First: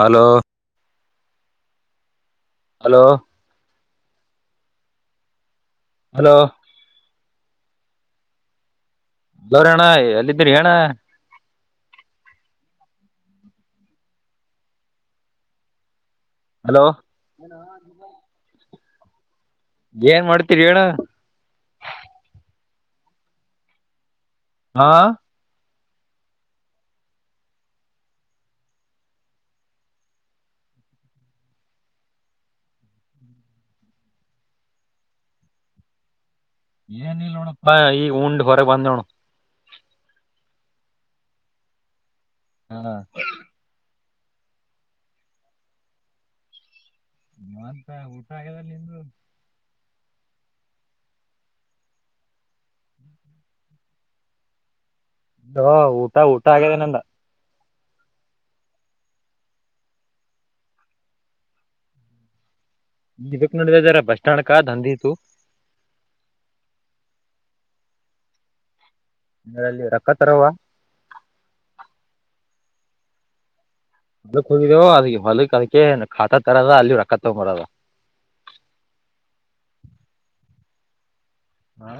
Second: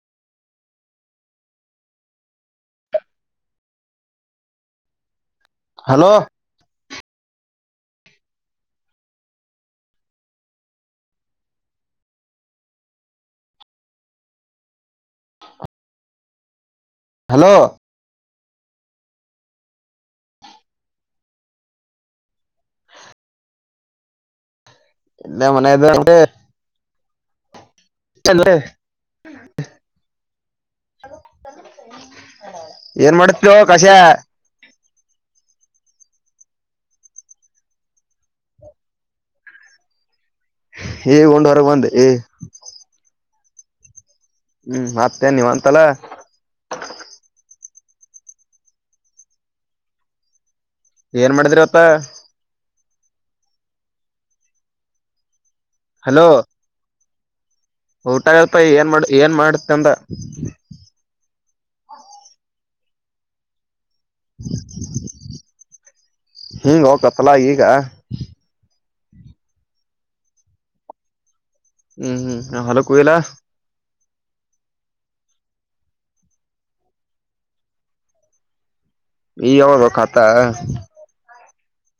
Hello hello hello ದೋರಣ್ಣ ಎಲ್ಲಿದ್ದೀರಿ ಅಣ್ಣ ಹಲೋ ಹಲೋ ಏನ್ ಮಾಡ್ತೀರಿ ಅಣ್ಣ ಹಾ ಇಲ್ಲೇ ಮನೆಯದ ಹೇಳಿ ಏನ್ ಮಾಡ್ತಿದೀನೋ ಕಷಾಯ ಏನಿಲ್ಲ ನೋಡಪ್ಪ ಈಗ ಉಂಡು ಹೊರಗೆ ಬಂದೆ ನೋಡು ಈಗ ಉಂಡ್ ಹೊರ ಬಂದಿಯೇ ಹಾ ಹಾ ಹ್ಮ್ ಮತ್ತೇ ನೀವ್ ಅಂತಲ್ಲ ಮತ್ತೆ ಊಟ ಆಗ್ಯದಲ್ಲ ನಿಂದು ಏನ್ ಮಾಡಿದ್ರಿವತ್ತ [inaudible] ಊಟ ಹಲೋ ಊಟ ಆಗ್ಯಿದೆ ನಂದು ಊಟ ಏನ್ ಮಾಡ ಏನ್ ಮಾಡತಂದ [unintelligible] ಅಲ್ಲ ಈಗ ಹೇ ನಿನ್ ರೊಕ್ಕತಾರಲ್ವ ಹ್ಮ್ ಹ್ಮ್ ಹೊಲಕೆ ಹೋಗಿಲ್ಲ ಹೊಲಕೆ ಹೋಗಿದವು ಅದ ಹೊಲಕ್ ಅದಕ್ಕೆ ಖಾತಾತರದ ಅಲ್ಲಿ ರೊಕ್ಕ ತಗೊಂಬರದ [inaudible] ಈಗಾ ಯಾವಾಗ ಖಾತಾ ಹಾ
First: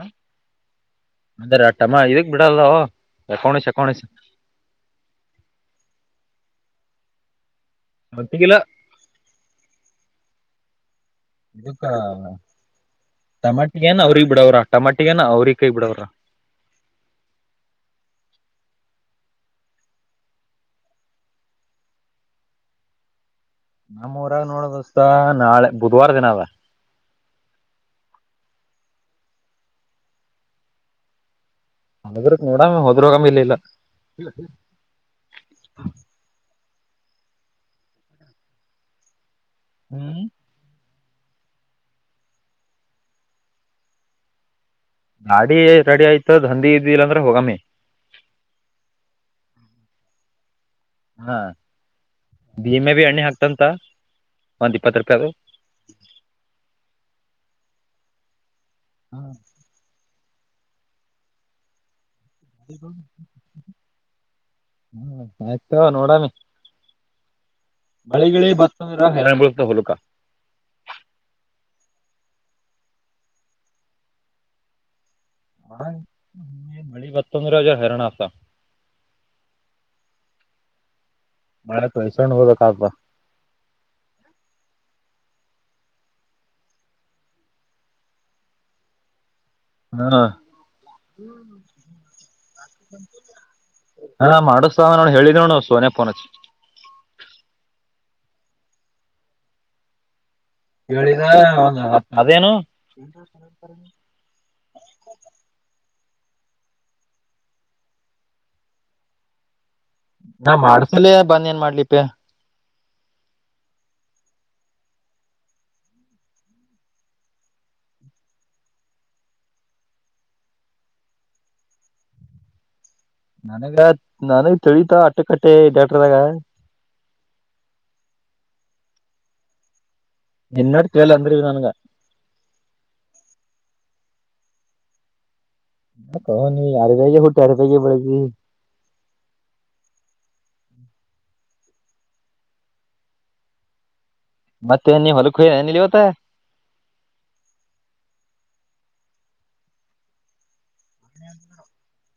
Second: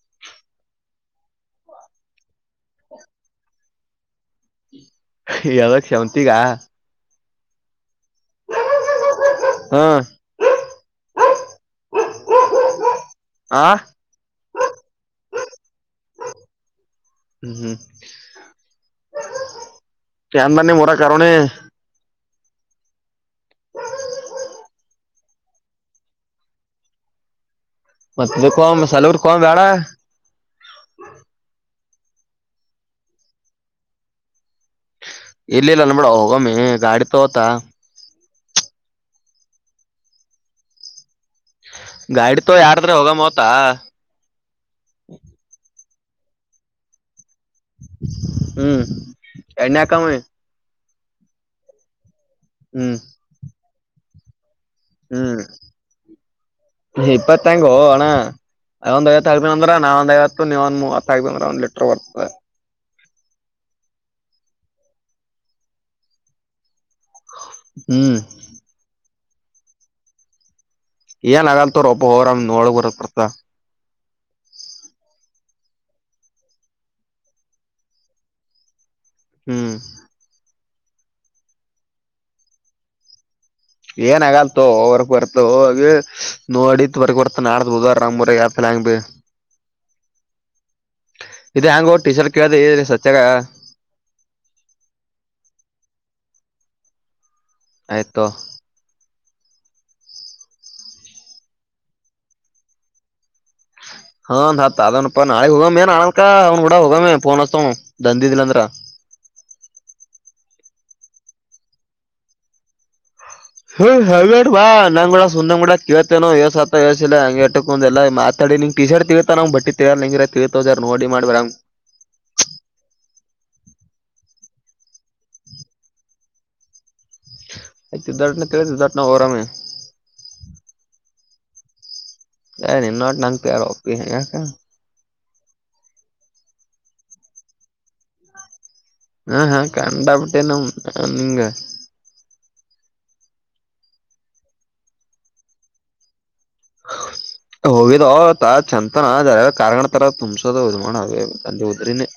ಅದೆ ತಮ್ಮ ಇದಕ್ ಬಿಡಲ್ಲಲ್ಲೊ ಸಾಕೊಂನ್ನೇ ಸಾಕೊಂನ್ನೇ ಯಾದಕ್ ಸಂತಿಂಗ ಗೊತ್ತಿಲ್ಲ ಹ್ಮ್ ಇದುಕ್ಕ ಆ ಟಮಾಟಿಗೇನ ಅವ್ರಿಗೆಗ್ ಬಿಡವ್ರ ಟಮಾಟಿ ಏ ಅವ್ರಿಗೆ ಕೈ ಬಿಡವ್ರ ಹ್ಮ್ ಹ್ಮ್ [unintelligible] ಕಾರಣೆ ನಮ್ಮೂರಾಗ ನೋಡದಸತ ನಾಳೆ ಬುಧವಾರ ದಿನದ ಇಕ್ಕ ಸಾಲೂರ್ ಹೋಗೋದು ಬೇಡ ಸಾಲೂರ್ ನೋಡಂ ಹೋದ್ರ ಹೋಗಂಬ ಇಲ್ಲಿ ಇಿಲ್ಲ ಇಲ್ಲಿ ಇಲ್ಲಬಿಡು ಹೋಗಮೀ ಗಾಡಿ ತಕೋತ ಹ್ಮ್ ಗಾಡಿ ತೋಕೋ ಯಾರದ್ರೆ ಹೋಗಮೋತ ನಾಡಿರೆಡಿ ಆಯ್ತು ಹಂದಿಇದ್ದಿಲ್ಲ ಅಂದ್ರ ಹೋಗಮ್ಮಿ ಹ್ಮ್ ಎಣ್ಣೆ ಹಾಕಮ ಹಾ ಭೀಮೆ ಹ್ಮ್ ಬಿ ಎಣ್ಣೆ ಹಾಕ್ತಂತ ಒಂದ್ ಇಪ್ಪತ್ ರೂಪಾಯಿ ಅದು ಹ್ಮ್ ಇಪತ್ತು ಹೆಂಗೋ ಅಣ್ಣ ಅ ಒಂದ್ಐವತ್ತು ಹಾಕ್ತಿನಿ ಅಂದ್ರ ನಾನ್ ಒಂದು ಐವತ್ತು ನೀವ ಒಂದು ಮೂವತ್ತು ಹಾಕ್ತು ಅಂದ್ರ ಒಂದ್ ಲೀಟರ್ ಬರ್ತದೆ ಹ ಆಯ್ತು ತಕೊ ನೋಡಮಿ ಹ್ಮ್ ಮಳೆ ಗೇಲ್ ಬತ್ತದ ಹೆ ಬಳತ ಹಲಕ ಏನ್ ಆಗಲ್ತೋರ್ ಒಪ್ಪ ಹೋಗ್ರಮ ನೋಳಗ್ ಬರ ಬರ್ತಾ [unintelligible] ಮಳಿ ಬತ್ತಂದ್ರ ಹರನ ಅತ ಹ್ಮ್ ಮಳೆತ್ ಹೆಸಣ ಹೋದಕ್ ಆಗ್ತ ಏನ್ ಆಗಲ್ತ ಹೊರ್ಕ್ ಬರ್ತ ಹೋಗಿ ನೋಡಿತ್ರ್ ಬರ್ತ ನ ಬೋದ ರಂಗ್ರ ಆತ ಹೇಗಬೆ ಹಾ ಇದು ಹ್ಯಾಂಗೋ ಟೀ ಶರ್ಟ್ ಕೇಳದೆ ಸತ್ಯಾಗ ಹಾ ಮಾಡಿಸತಾವ ನೋಡ್ ಹೇಳಿದ್ ನೋಡುತ ಸೊನೆಫೋನ್ಚ್ಚಿ ಆಯತೋ ಹೇಳಿದ ಒಂದು ಅದೇನು ಹಾ ಹ ತಪ್ಪ ನಳೆ ಹೋಗಾಮ ಏ ನಲ್ಕ ಅವ್ನು ಕೂಡ ಹೋಗಾಮೇಫೋನ್ ಅಸತ ದಂದ ಇಿಲ್ಲ ಅಂದ್ರ ನಾ ಮಾಡ್ಸಲೇ ಬಂದ ಏನ್ ಮಾಡ್ಲಿಪ ಹ ಹೇಡ ಬಾ ನಂಗ ಕೂಡ ಸುಂದ್ ಕೂಡ ಕೇತೇನೋ ಯಸತ ಯಸಿಲ್ಲ ಹಂಗಗೆಟಕಂದ ಎಲ್ಲ ಮಾತಾಡ ಲೀ ನೀ ಟೀಶರ್ಟ್ ತಿಗತನ್ ಬಟ್ಟಿಂಗರ ತಿತರ್ ನೋಡಿ ಮಾಡ್್ರಾರ ನನಗ ನನಗ್ ತಿಳಿತ ಅಟ್ಟೆಕಟ್ಟೆ ಡಾಕ್ಟರ್ದಾಗ ಮಾತೆ ಇದೀಗ [unintelligible] ನಿನ್ನೋಡಿ ಕೇಳೇಳ ಅಂದ್ರೀ ನಾನುಗೆ ಏ ನಿನ್ನ ನಂಗ ಪಿ ಆರ ಪಿ ಹಕ ನಾ ಕ ನೀ ಯಾರ ಬಾಯಗೆ ಹುಟ್ಟಿ ಯಾರ ಬಾಯಗೆ ಬೆಳಗ್ಿ ಹಾ ಹಾ ಕಂಡಾಪಟ್ಟೆನ ನೀಂಗ ಮತ್ತೆ ನೀ ಹೊಲಕ್ ಹ ನಿಲ್ಲಿವತ್ತ ಹೋಗಿದ ಚಂತನ ಕಾರ್ ತರ ತುಂಬಸೋದು ಅವನ ಲೀ ಉದೇರೇನೆ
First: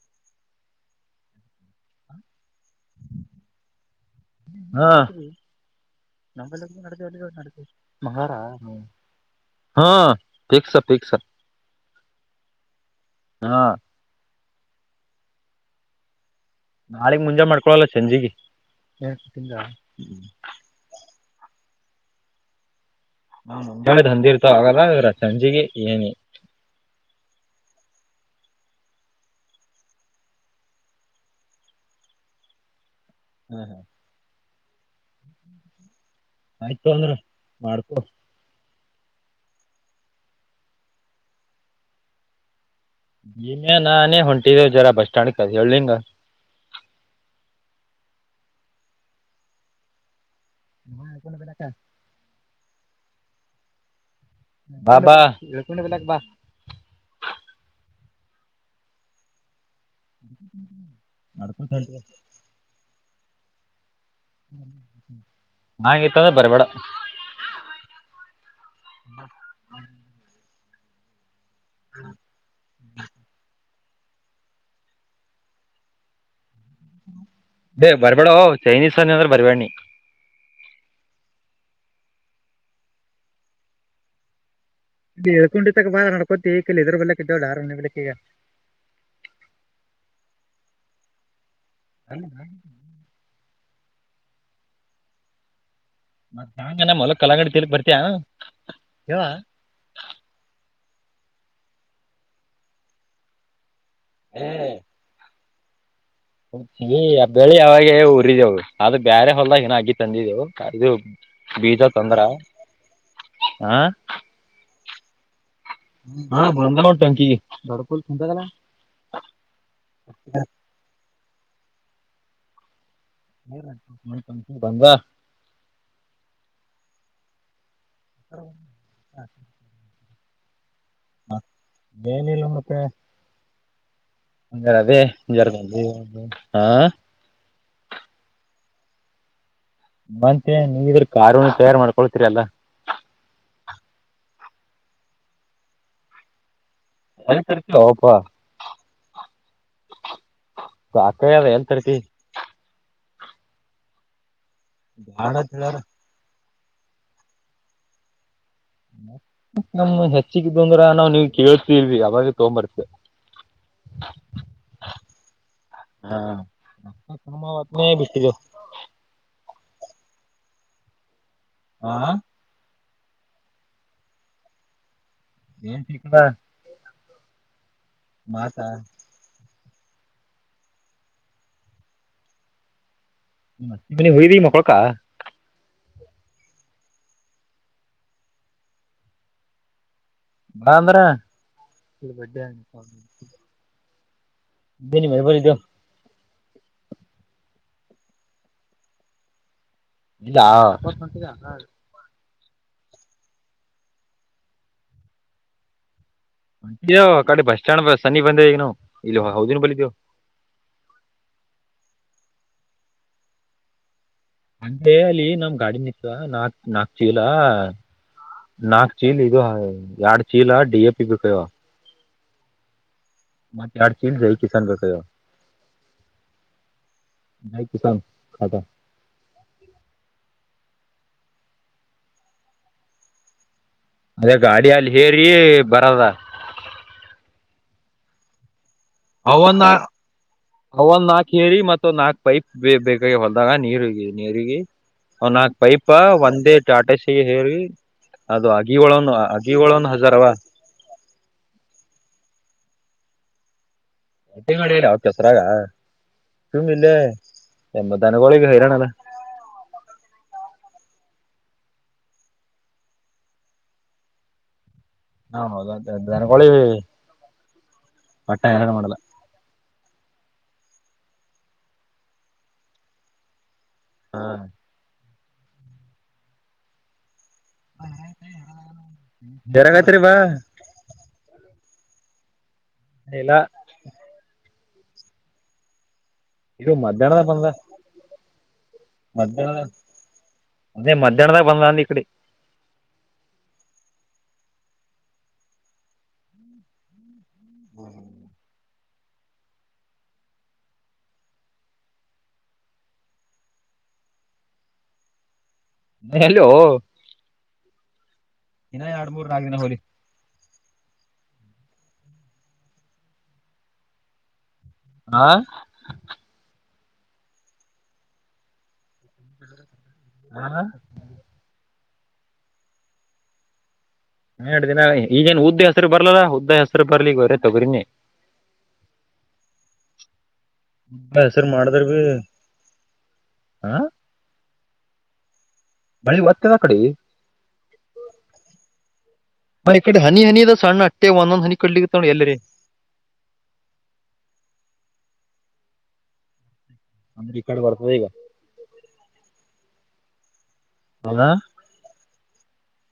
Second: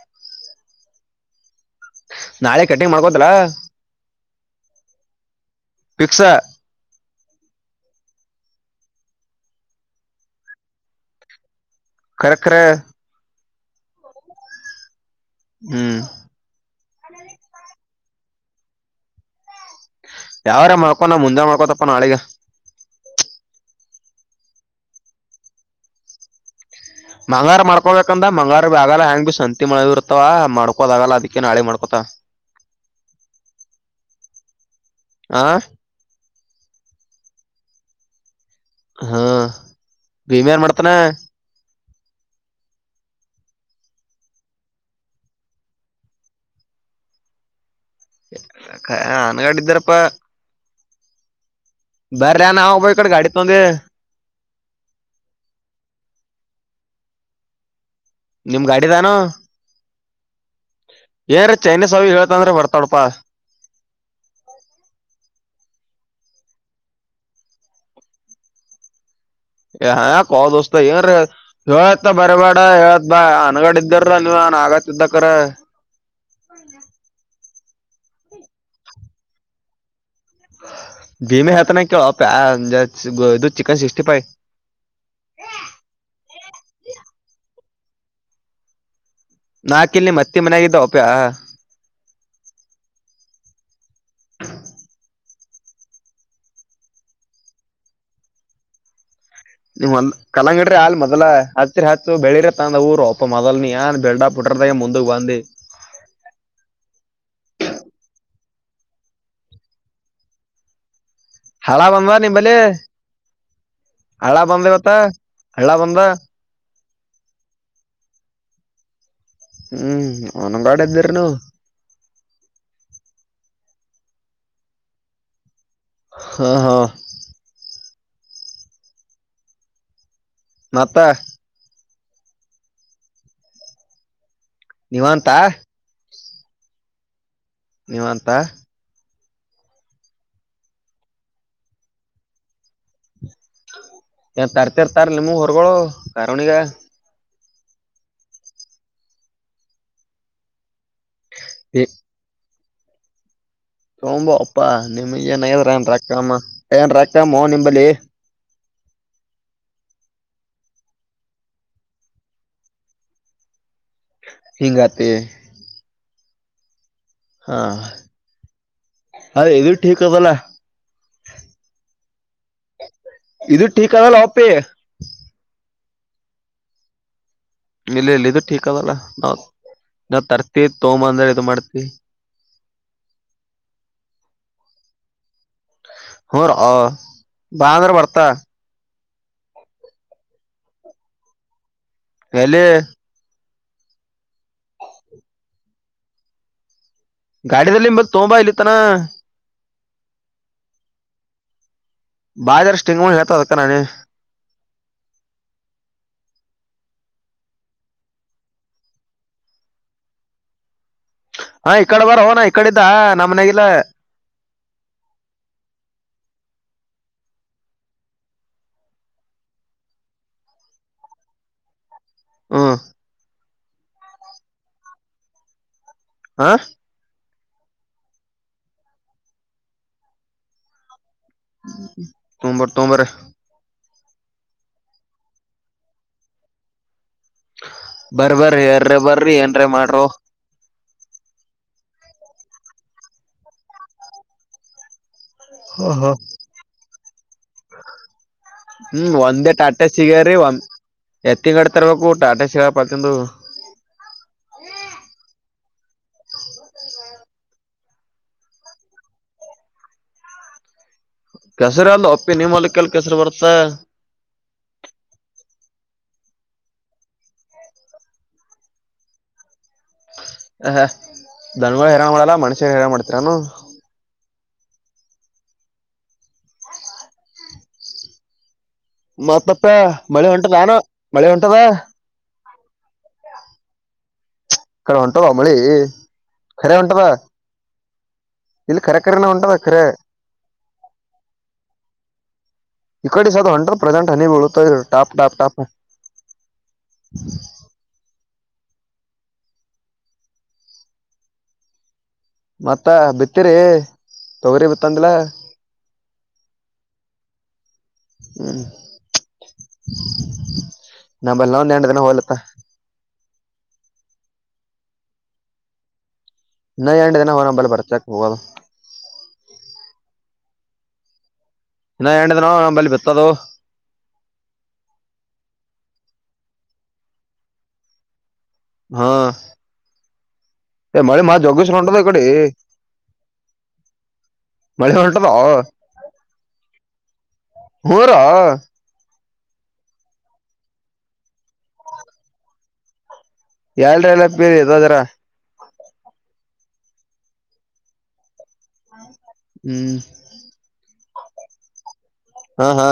ನಾಳೆ ಕಟ್ನಿಂಗ್ ಮಾಡ್ಕೋದ್ರ ಹ ನಲ್ಲ ಮಾರ [unintelligible] ಹಾ ಟೀಕೆ ಸರ್ ಟೀಕೆ ಸರ್ ಕರಕ್ಕರ ಹಾ ಹ್ಮ್ ನಾಳಗ್ ಮುಂಜೆ ಮಾಡ್ಕೊಳಲ್ಲ ಸಂೆಜಿಗೆ ಯಾವಾರ ಮ್ಕೊ ನ ಮುಂದೆ ಮಾಡ್ಕೊತಪ್ಪ ನಾಳೆಗ ನ ಅಂದಿ ಇರ್ತವ ಆಗಲ್ಲ ಸಂಜಿಗೆ ಏನಿ ಮಂಗಾರ ಮಾಡ್ಕೊಬೇಕಂದ ಮಂಗಾರ ಭ ಆಗಲ್ಲ ಹೆಂಗ ಭ ಸಂತಿ ಮಳ ಇರ್ತವ ಮಾಡ್ಕೋದ ಆಗಲ್ಲ ಅದಕ್ಕೆ ನಾಳೆ ಮಾಡ್ಕೊತ ಹ್ಮ ಹಾ ಆಯ್ತು ಅಂದ್ರ ಮಾಡ್ಕೊ ಹಾ ಬೀಮ್ಯ ಏನ್ ಮಾಡ್ತಾನ ನೀನ ನಾನೇ ಹೊಂಟಿದೆ ಜರಾ ಬಸ್ ಸ್ಟ್ಯಾಂಡ್ ಕಾ ಹೇಳಳ್ಲಿಿಂಗ ಅನ್ಗಾಡ ಇದಿದ್ದಾರಪ್ಪಾ ಹಾ ಕನ ಬೆಳ ಕ [unintelligible] ಬರ್ರನಾಬ ಈ ಕಡೆ ಗಾಡಿ ತಂದ ಬಾ ಬಾ ಇ ಕನ ಬಲ ಬಾ [unintelligible] ನಿಮ್ ಗಾಡಿಿದಾನು ಏನ್ೀ ಚೈನೀಸ್ ಅವಿ ಹೇಳ್ತ ಅಂದ್ರ ಬರ್ತಾಡಪಾ ನಾಳೆ ಇತ್ತದ ಬರಬೇಡ ಹ ಕೋ ದಸ್ತ ಏನ್ೀ ಹೇಳತ ಬರಬೇಡ ಹೇಳತ್ ಬಾ ಅನಗಡಿದ್ದ ಇದರ ನೀವ ನಾನು ಆಗತ್ತ್ದಕ್ಕರ ಲೀ ಬರಬೇಡ ಓ ಚೈನೀಸ್ ಅಂದ್ರೆ ಬರ್ಬೇಡ್ಣ ದಿನ ಹತನ ಕೇಳೋಅಪ್ಪ್ಯಾ ಇದು ಚಿಕನ್ ಸಿಕ್ಸ್ಟಿ ಫೈ್ ಇಲಕೊಂಡ ಇತ್ತಾಗ ಬಾ ನಡ್ಕೊಂತ ಈ ಕಲ್ಲಿ ಇದ್ರ ಮನೆಗ ಬರ್ಕಕ್ಕೆ ಆರ್ಡ್ಕ್ಕೆ ಈಗ ನಾಕ ಇಲ್ಲಿ ಮತ್ತೆ ಮನ್ಯಾಗಿದ್ದ ಒಪ್ಯ ಅ ಮತ್ತ ಹಂಗ ನ ಮೊಲಕ್ ಕಲಂಗಡಿ ತಿನಾಕ್ ಬರ್ತಯ ನೀವ ಮೊದ್ ಕಲಂಗಡಿ್ರ ಅಲ್ ಮೊದಲ ಹಚ ಹಚ್ಚ ಬೆಳಿರತ್ತ ಅಂದ ಊರುಪ್ಪ ಮೊದಲ್ನ ನೀ ಯ ಎಲ್ಲ ಪೆಟ್ರೋಲ್ ದಾಗ ಮುಂದ ವಾಂದಿ ಬೆಳೆ ಯಾವಾಗ ಊರಿದವು ಅದು ಬ್ಯಾರೆ ಹೊಲ್ದಾಗ ನ ಅಗಿ ತಂದಿದ್ದವು ಅದು ಹಳ್ಳ ಬಂದ್ವಾ ನಿಮಲ್ಲಿ ಹಾ ಹಳ್ಳ ಬಂದ್ವತ್ತ. ಹಾ ಬಂದ ನಟಂಕಿ ದೊಡ್ಡ ಫುಲ್ ತುಂಬೇದ. ಹ್ಮ್ ಅವನುಂಗಾಡ ಇದ್ದಿರನು [inaudible] ಬಂದ ಹಾ ಹಾ ಹ ಹ ಮತ್ತ ಎನಿಲ್ಲ ಮತ್ತೆ ರ ಅದೇ ನೀವಂತ ಜರ್ಗ ಹಾ ನೀವ ಅಂತಾ ಮತ್ತೆ ನೀವ ಇದ್ರ ಕಾರನು ತಯಾರ್ ಮಾಡ್ಕೊಳ್ತೀರಿ ಅಲ್ಲ ಏ ತರ್ತಿರ್ ತರುಣಿ ನಿಮ್ ಉರಿಗ ಕಾರಣಿಗ ಅಲ್ಲಿ ತರ್ತ ಓಪ ಸಾಕಾಗ್ದ ಎಲ್ಲಿ ತರ್ತಿ ತೊಂಬಾ ಅಪ್ಪಾ ನಿಮ್ ಬ್ಯಾಡ ಅಂತ ಏನಯ್ರ ಹೇಳ್ಯಾರ ಏನ್ ರಕ್ಕಮ್ಮ ಏನ್ ರಕ್ಕಮ್ಮ ನಿಂಬಲ್ಲಿ ನಮ್ಮ ಹೆಚ್ಚಗಿದ್ದು ಬಂದ್ರ ನಾವ್ ನೀವ್ ಕೇಳ್ತಲ್ವಿ ಅವಾಗ ತಗ್ಂಬರ್ತ [inaudible] ಹಿಂಗತೆ ಹಾ ತಮ್ಮತ ಬಿಟ್ಟಿ ಟೀಕ್ ಬೊಲ್ ಆ ಇದು ಟೀ ಕಾಯ್ ಲ್ಲ ಹಪ್ಪೇ ಏನ್ ಸಿಕ್ಕಡ ಇಲ್ಲ ಇಲ್ಲ ಇದು ಕ ಅದಲ್ಲ ನ ನಾ ತರ್ತಿ ತೋಂಬದ ಇದು ಮಾಡ್ತಿ ಹ ನಿಮ್ ಅತ್ತಿ ಮನೆಗೆ ಹೋಗಿದಿ ಮಕ್ಕೊಳಕ ಹೋ ರ ಅ ಬಾ ಅಂದ್ರ ಬರ್ತಾಳಾ ಬ ಅಂದ್ರ ಎಲ್ಲಿ [unintelligible] ಬನ ಭ ಬರಿ ದ [inaudible] ಗಾಡಿದಲ್ಲಿ ನಿಂಬಲ್ ತೋಂಬಾ ಇಲ್ಲಿತ್ತನ ಇಲ್ಲಾ ಬಾಜಾರಷ್ಟುಟಿಂಗ ಹೇಳ್ತಾವ ಅಕ್ಕ ನಾನನೆ ಕಡೆ ಬಸ್ ಸ್ಟ್ಯಾಂಡ್ ಬ ಸನ್ನಿ ಬಂದೆ ಈಗ ನಾವು ಇಲ್ಲಿ ಹೌದನ್ ಬಲಿದೇವು ಹ ಈಕಡೆ ಬರ ಹೋಣ ಇಕಡೆದ್ದ ನಮ್ಮನೆಗಲ್ಲ ಅಂದೆ ಅಲ್ಲಿ ನಮ ಗಾಡಿ ನೀಚಲ್ ನಾಕ್ ನಾಕ್ ಚೀಲ ನಾಕ್ ಚೀಲ್ ಇದು ಎರಡ್ ಚೀಲ ಡಿ ಎ ಪಿ ಬೇಕಗಿವ ಹಾ ಮತ್ತ ಎರಡ ಚೀಲ ಚಿಕನ್ ಬೇಕಾಗೇವ ಆ ನೈ ಕಿಸನ್ ಅದ ತೊಂಬರ್ ತೊಂಬ್ರ ಅದೇ ಗಾಡಿ ಅಲ್ಲಿ ಹೇರಿ ಬರದ ಬರಬರ ಯಾರ ಅವ ಅವನ ಕೇಳಿ ಹೇಳಿ ಮತ್ತ ನಾಲ್ಕ್ ಪೈಪ್ ಬ ಬೇಕಾಗಿ ಹೊಲ್ದಾಗ ನೀರುಗಿ ನೀರಿಗಿ ಒ ನಾಕು ಹಾ ಪೈಪಾ ಹಾ ಒಂದೇ ಟಾಟೆಸ್ ಹೇರಿ ಅದು ಅಗಿ ಒಳನು ಅಗಿ ಒಳನ್ ಹಜಾರವಾ ಎತ್ತಿಂಗಡಿ ತರಬೇಕಬೇಕು ಟಾಟಾ ಶಿರಾ ಪಕಂದು ಹೊಟ್ಟೆ ಮಾಡಿಲ್ಲ ಅವ ಕೆಸರಾಗ ಚು ಇಲ್ಲೇ ಎಮ್ಮತಾನಗಳ ಹೈರಾಣಲ್ಲ ಕೆಸರಿ ಅಲ್ಲ ಅಪ್ಪಿ ನಿಮಲಿಕ್ಕೆಲ್ ಕೆಸರು ಬರ್ತ ಹಾ ಹೌದಕಳಿ ಪಟ್ಟ ಯರಡು ಮಾಡಲ್ಲ ಹ ಹ ದನ್ಗಳ ಹೇರಾ ಮಾಡಲ್ಲ ಮನುಷ್ಯ ಹೆರ ಮಾಡ್ತರಿ ನಾನು ಹಾ ಹ ಮತ್ತಪ್ಪ ಮಳೆ ಹೊಂಟದಾನ ಮಳೆ ಹೊಂಟದ ಎಲ್ಲ ಕಡ ಹೊಂಟುವ ಮಿ ಇಗ ಮಧ್ಯಾಹ್ನದ ಬಂದದ ಇಲ್ಲಿ ಖರೆ ಖರೆನ ಮಧ ಹೊಂಟದ ಖರೆ ಅದೇ ಮಧ್ಯಾನದ ಬಂದ ಅ ಇಡೆ ಈ ಕಡೆ ಸದು ಹಂಟ್ರದ ಪ್ರೆಸೆಂಟ್ ಹನಿ ಬೀಳುತ್ತಾರು ಟಾಪ್ ಟಾಪ್ ಟಾಪ್ ಮತ್ತ ಬಿತ್ತೀರಿ ತಗರಿ ಬಿತ್ತಂದಲ ಹಲೋ ಹ್ಮ್ ಇನ್ನ ಎರಡ್ ಮೂರ್ಗಿನ ಹೋಳಿ ನಂಬಲ್ ನಾ ನೆಂಡ ದನ ಹೋಲತ್ತ ಹ ನ ಆಂಟ ಇನ ಹೊಣ ಬಲ್ ಬರ್ಚ ಹ ಹಾ ಇನ್ನ ಎಂಟ್ ದಿನ ಬಲ್ಲಿ ಬಿತ್ತದು ಹಾ ಎ್ದನ ಈಗೇನ್ ಉದ್ದ ಹೆಸರು ಬರ್ಲಲ್ಲಾ ಉದ್ದ ಹೆಸರು ಬರ್ಲಿ ವರೇ ತೊಗ್ರನಿ ಹಾ ಮಳಿ ಮಾ ಹೆಸರು ಜೋಗೇಶ್ವರ ಮಾಡಿದ್ರ ಬಿ ಉಂಟದ ಇ ಕಡೆ ಹಾ? ಮಳೆ ಹೊಂಟದ ಬಳಿ ಒತ್ತದ ಅ ಕಡೆ ಹೂರ ಹಾ ಈ ಕಡೆ ಹನಿ ಹನಿದ ಸಣ್ಣ ಅಟ್ಟೆ ಒಂದೊಂದ್ ಹನಿ ಕಡ್ಲಿ ತ ಎಲ್ಲರಿ ಯಲ್ರಿ ಎಲ್ಲ ಬೇರ್ ಯದದ್ರ ಅಂದ್ರ ಕಾರ್ಡ್ ಬರ್ತದೆ ಈಗ ಹ್ಮ್ ಹಲ ಹಾ ಹಾ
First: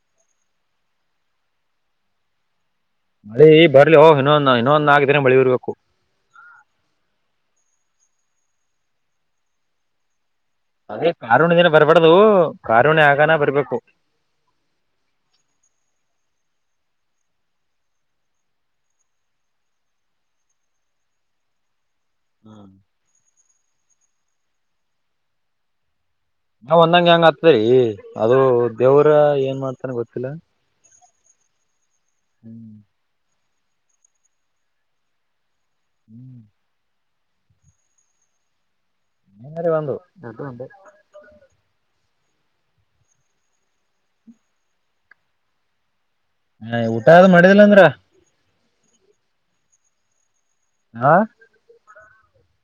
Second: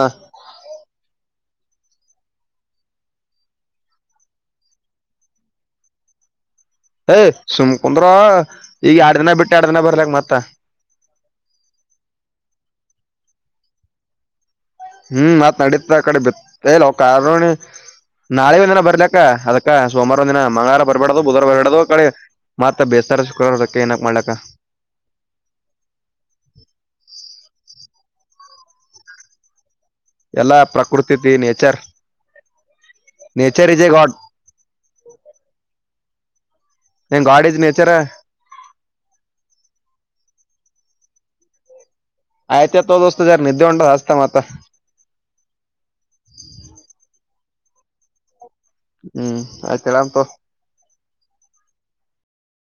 ಮಳಿ ಬರ್ಲಿ ಹೋ್ ಇನ್ನೊಂದ ಇನ್ನೊಂದ ಆಗಿದ್ರೆ ಮಳಿ ಇರ್ಬೇಕು [unintelligible] ಯ್ ಸುಮ್ಕುಂದ್ರ ಈಗ ಎರ್ಡ್ ದಿನ ಬಿಟ್ಟ ಎರ್ಡ್ ದಿನ ಬರ್ಲಕ್ ಮತ್ತ ಅದೇ ಕಾರುಣ ದಿನ ಬರ್ಬಾರ್ದು ಕಾರುಣಿ ಆಗಾನ ಬರ್ಬೇಕು ಹ್ಮ್ ಮಾತ್ ನಡತ ಆ ಕಡೆ ಬಿತ್ತಲ್ಲ ಅವ ಕಾರಣ ನಾಳ ಒಂದಿನ ಬರ್ದಾಕ್ಕ ಅದಕ್ಕ ಸೋವಾರ ಒಂದ ದಿನ ಮಗಳವಾರ ಬರ್ಬಾರ್ದ ಬುಧವಾರ ಬರಬಾರ್ದು ಕಳ ಮತ್ತ ಬೇಸ್ತರ ಶುಕ್ರವಾರದಕ್ಕೆ ಏನಕ್ ಮಾಡ್ಲಕ್ಕ ನಾವ್ ಒಂದಂಗ ಹೆಂಗ ಆತದರಿ ಅದು ದೇವ್ರ ಏನ್ ಮಾಡ್ತನ್ ಗೊತ್ತಿಲ್ಲ ಕೊಡ್ತಿದ್ದೀನ್ ಎಚರ್ ಹ್ಮ್ ನೇಚರ್ ಇಸ್ ಎ ಗಾಡ್ ಹ್ಮ್ ಹೆಂಗ್ ಗಾಡಿದ ನಚರ [unintelligible] ಹರೆ ಬಂದುು [inaudible] ಆಯ್ತ ಅತ್ವಾ ದೋತ ಜಾರ ನಿದ್ದೆ ಉಂೊಂಡ ಅಸ್ತ ಮತ [unintelligible] ಹ ಊಟ ಆದ್ ಮಾಡಿದಿಲ್ಲ ಅಂದ್ರ [unintelligible] ಹ್ಮ್ ಆಯ್ತರಾಮ ತ [inaudible] ಹಾ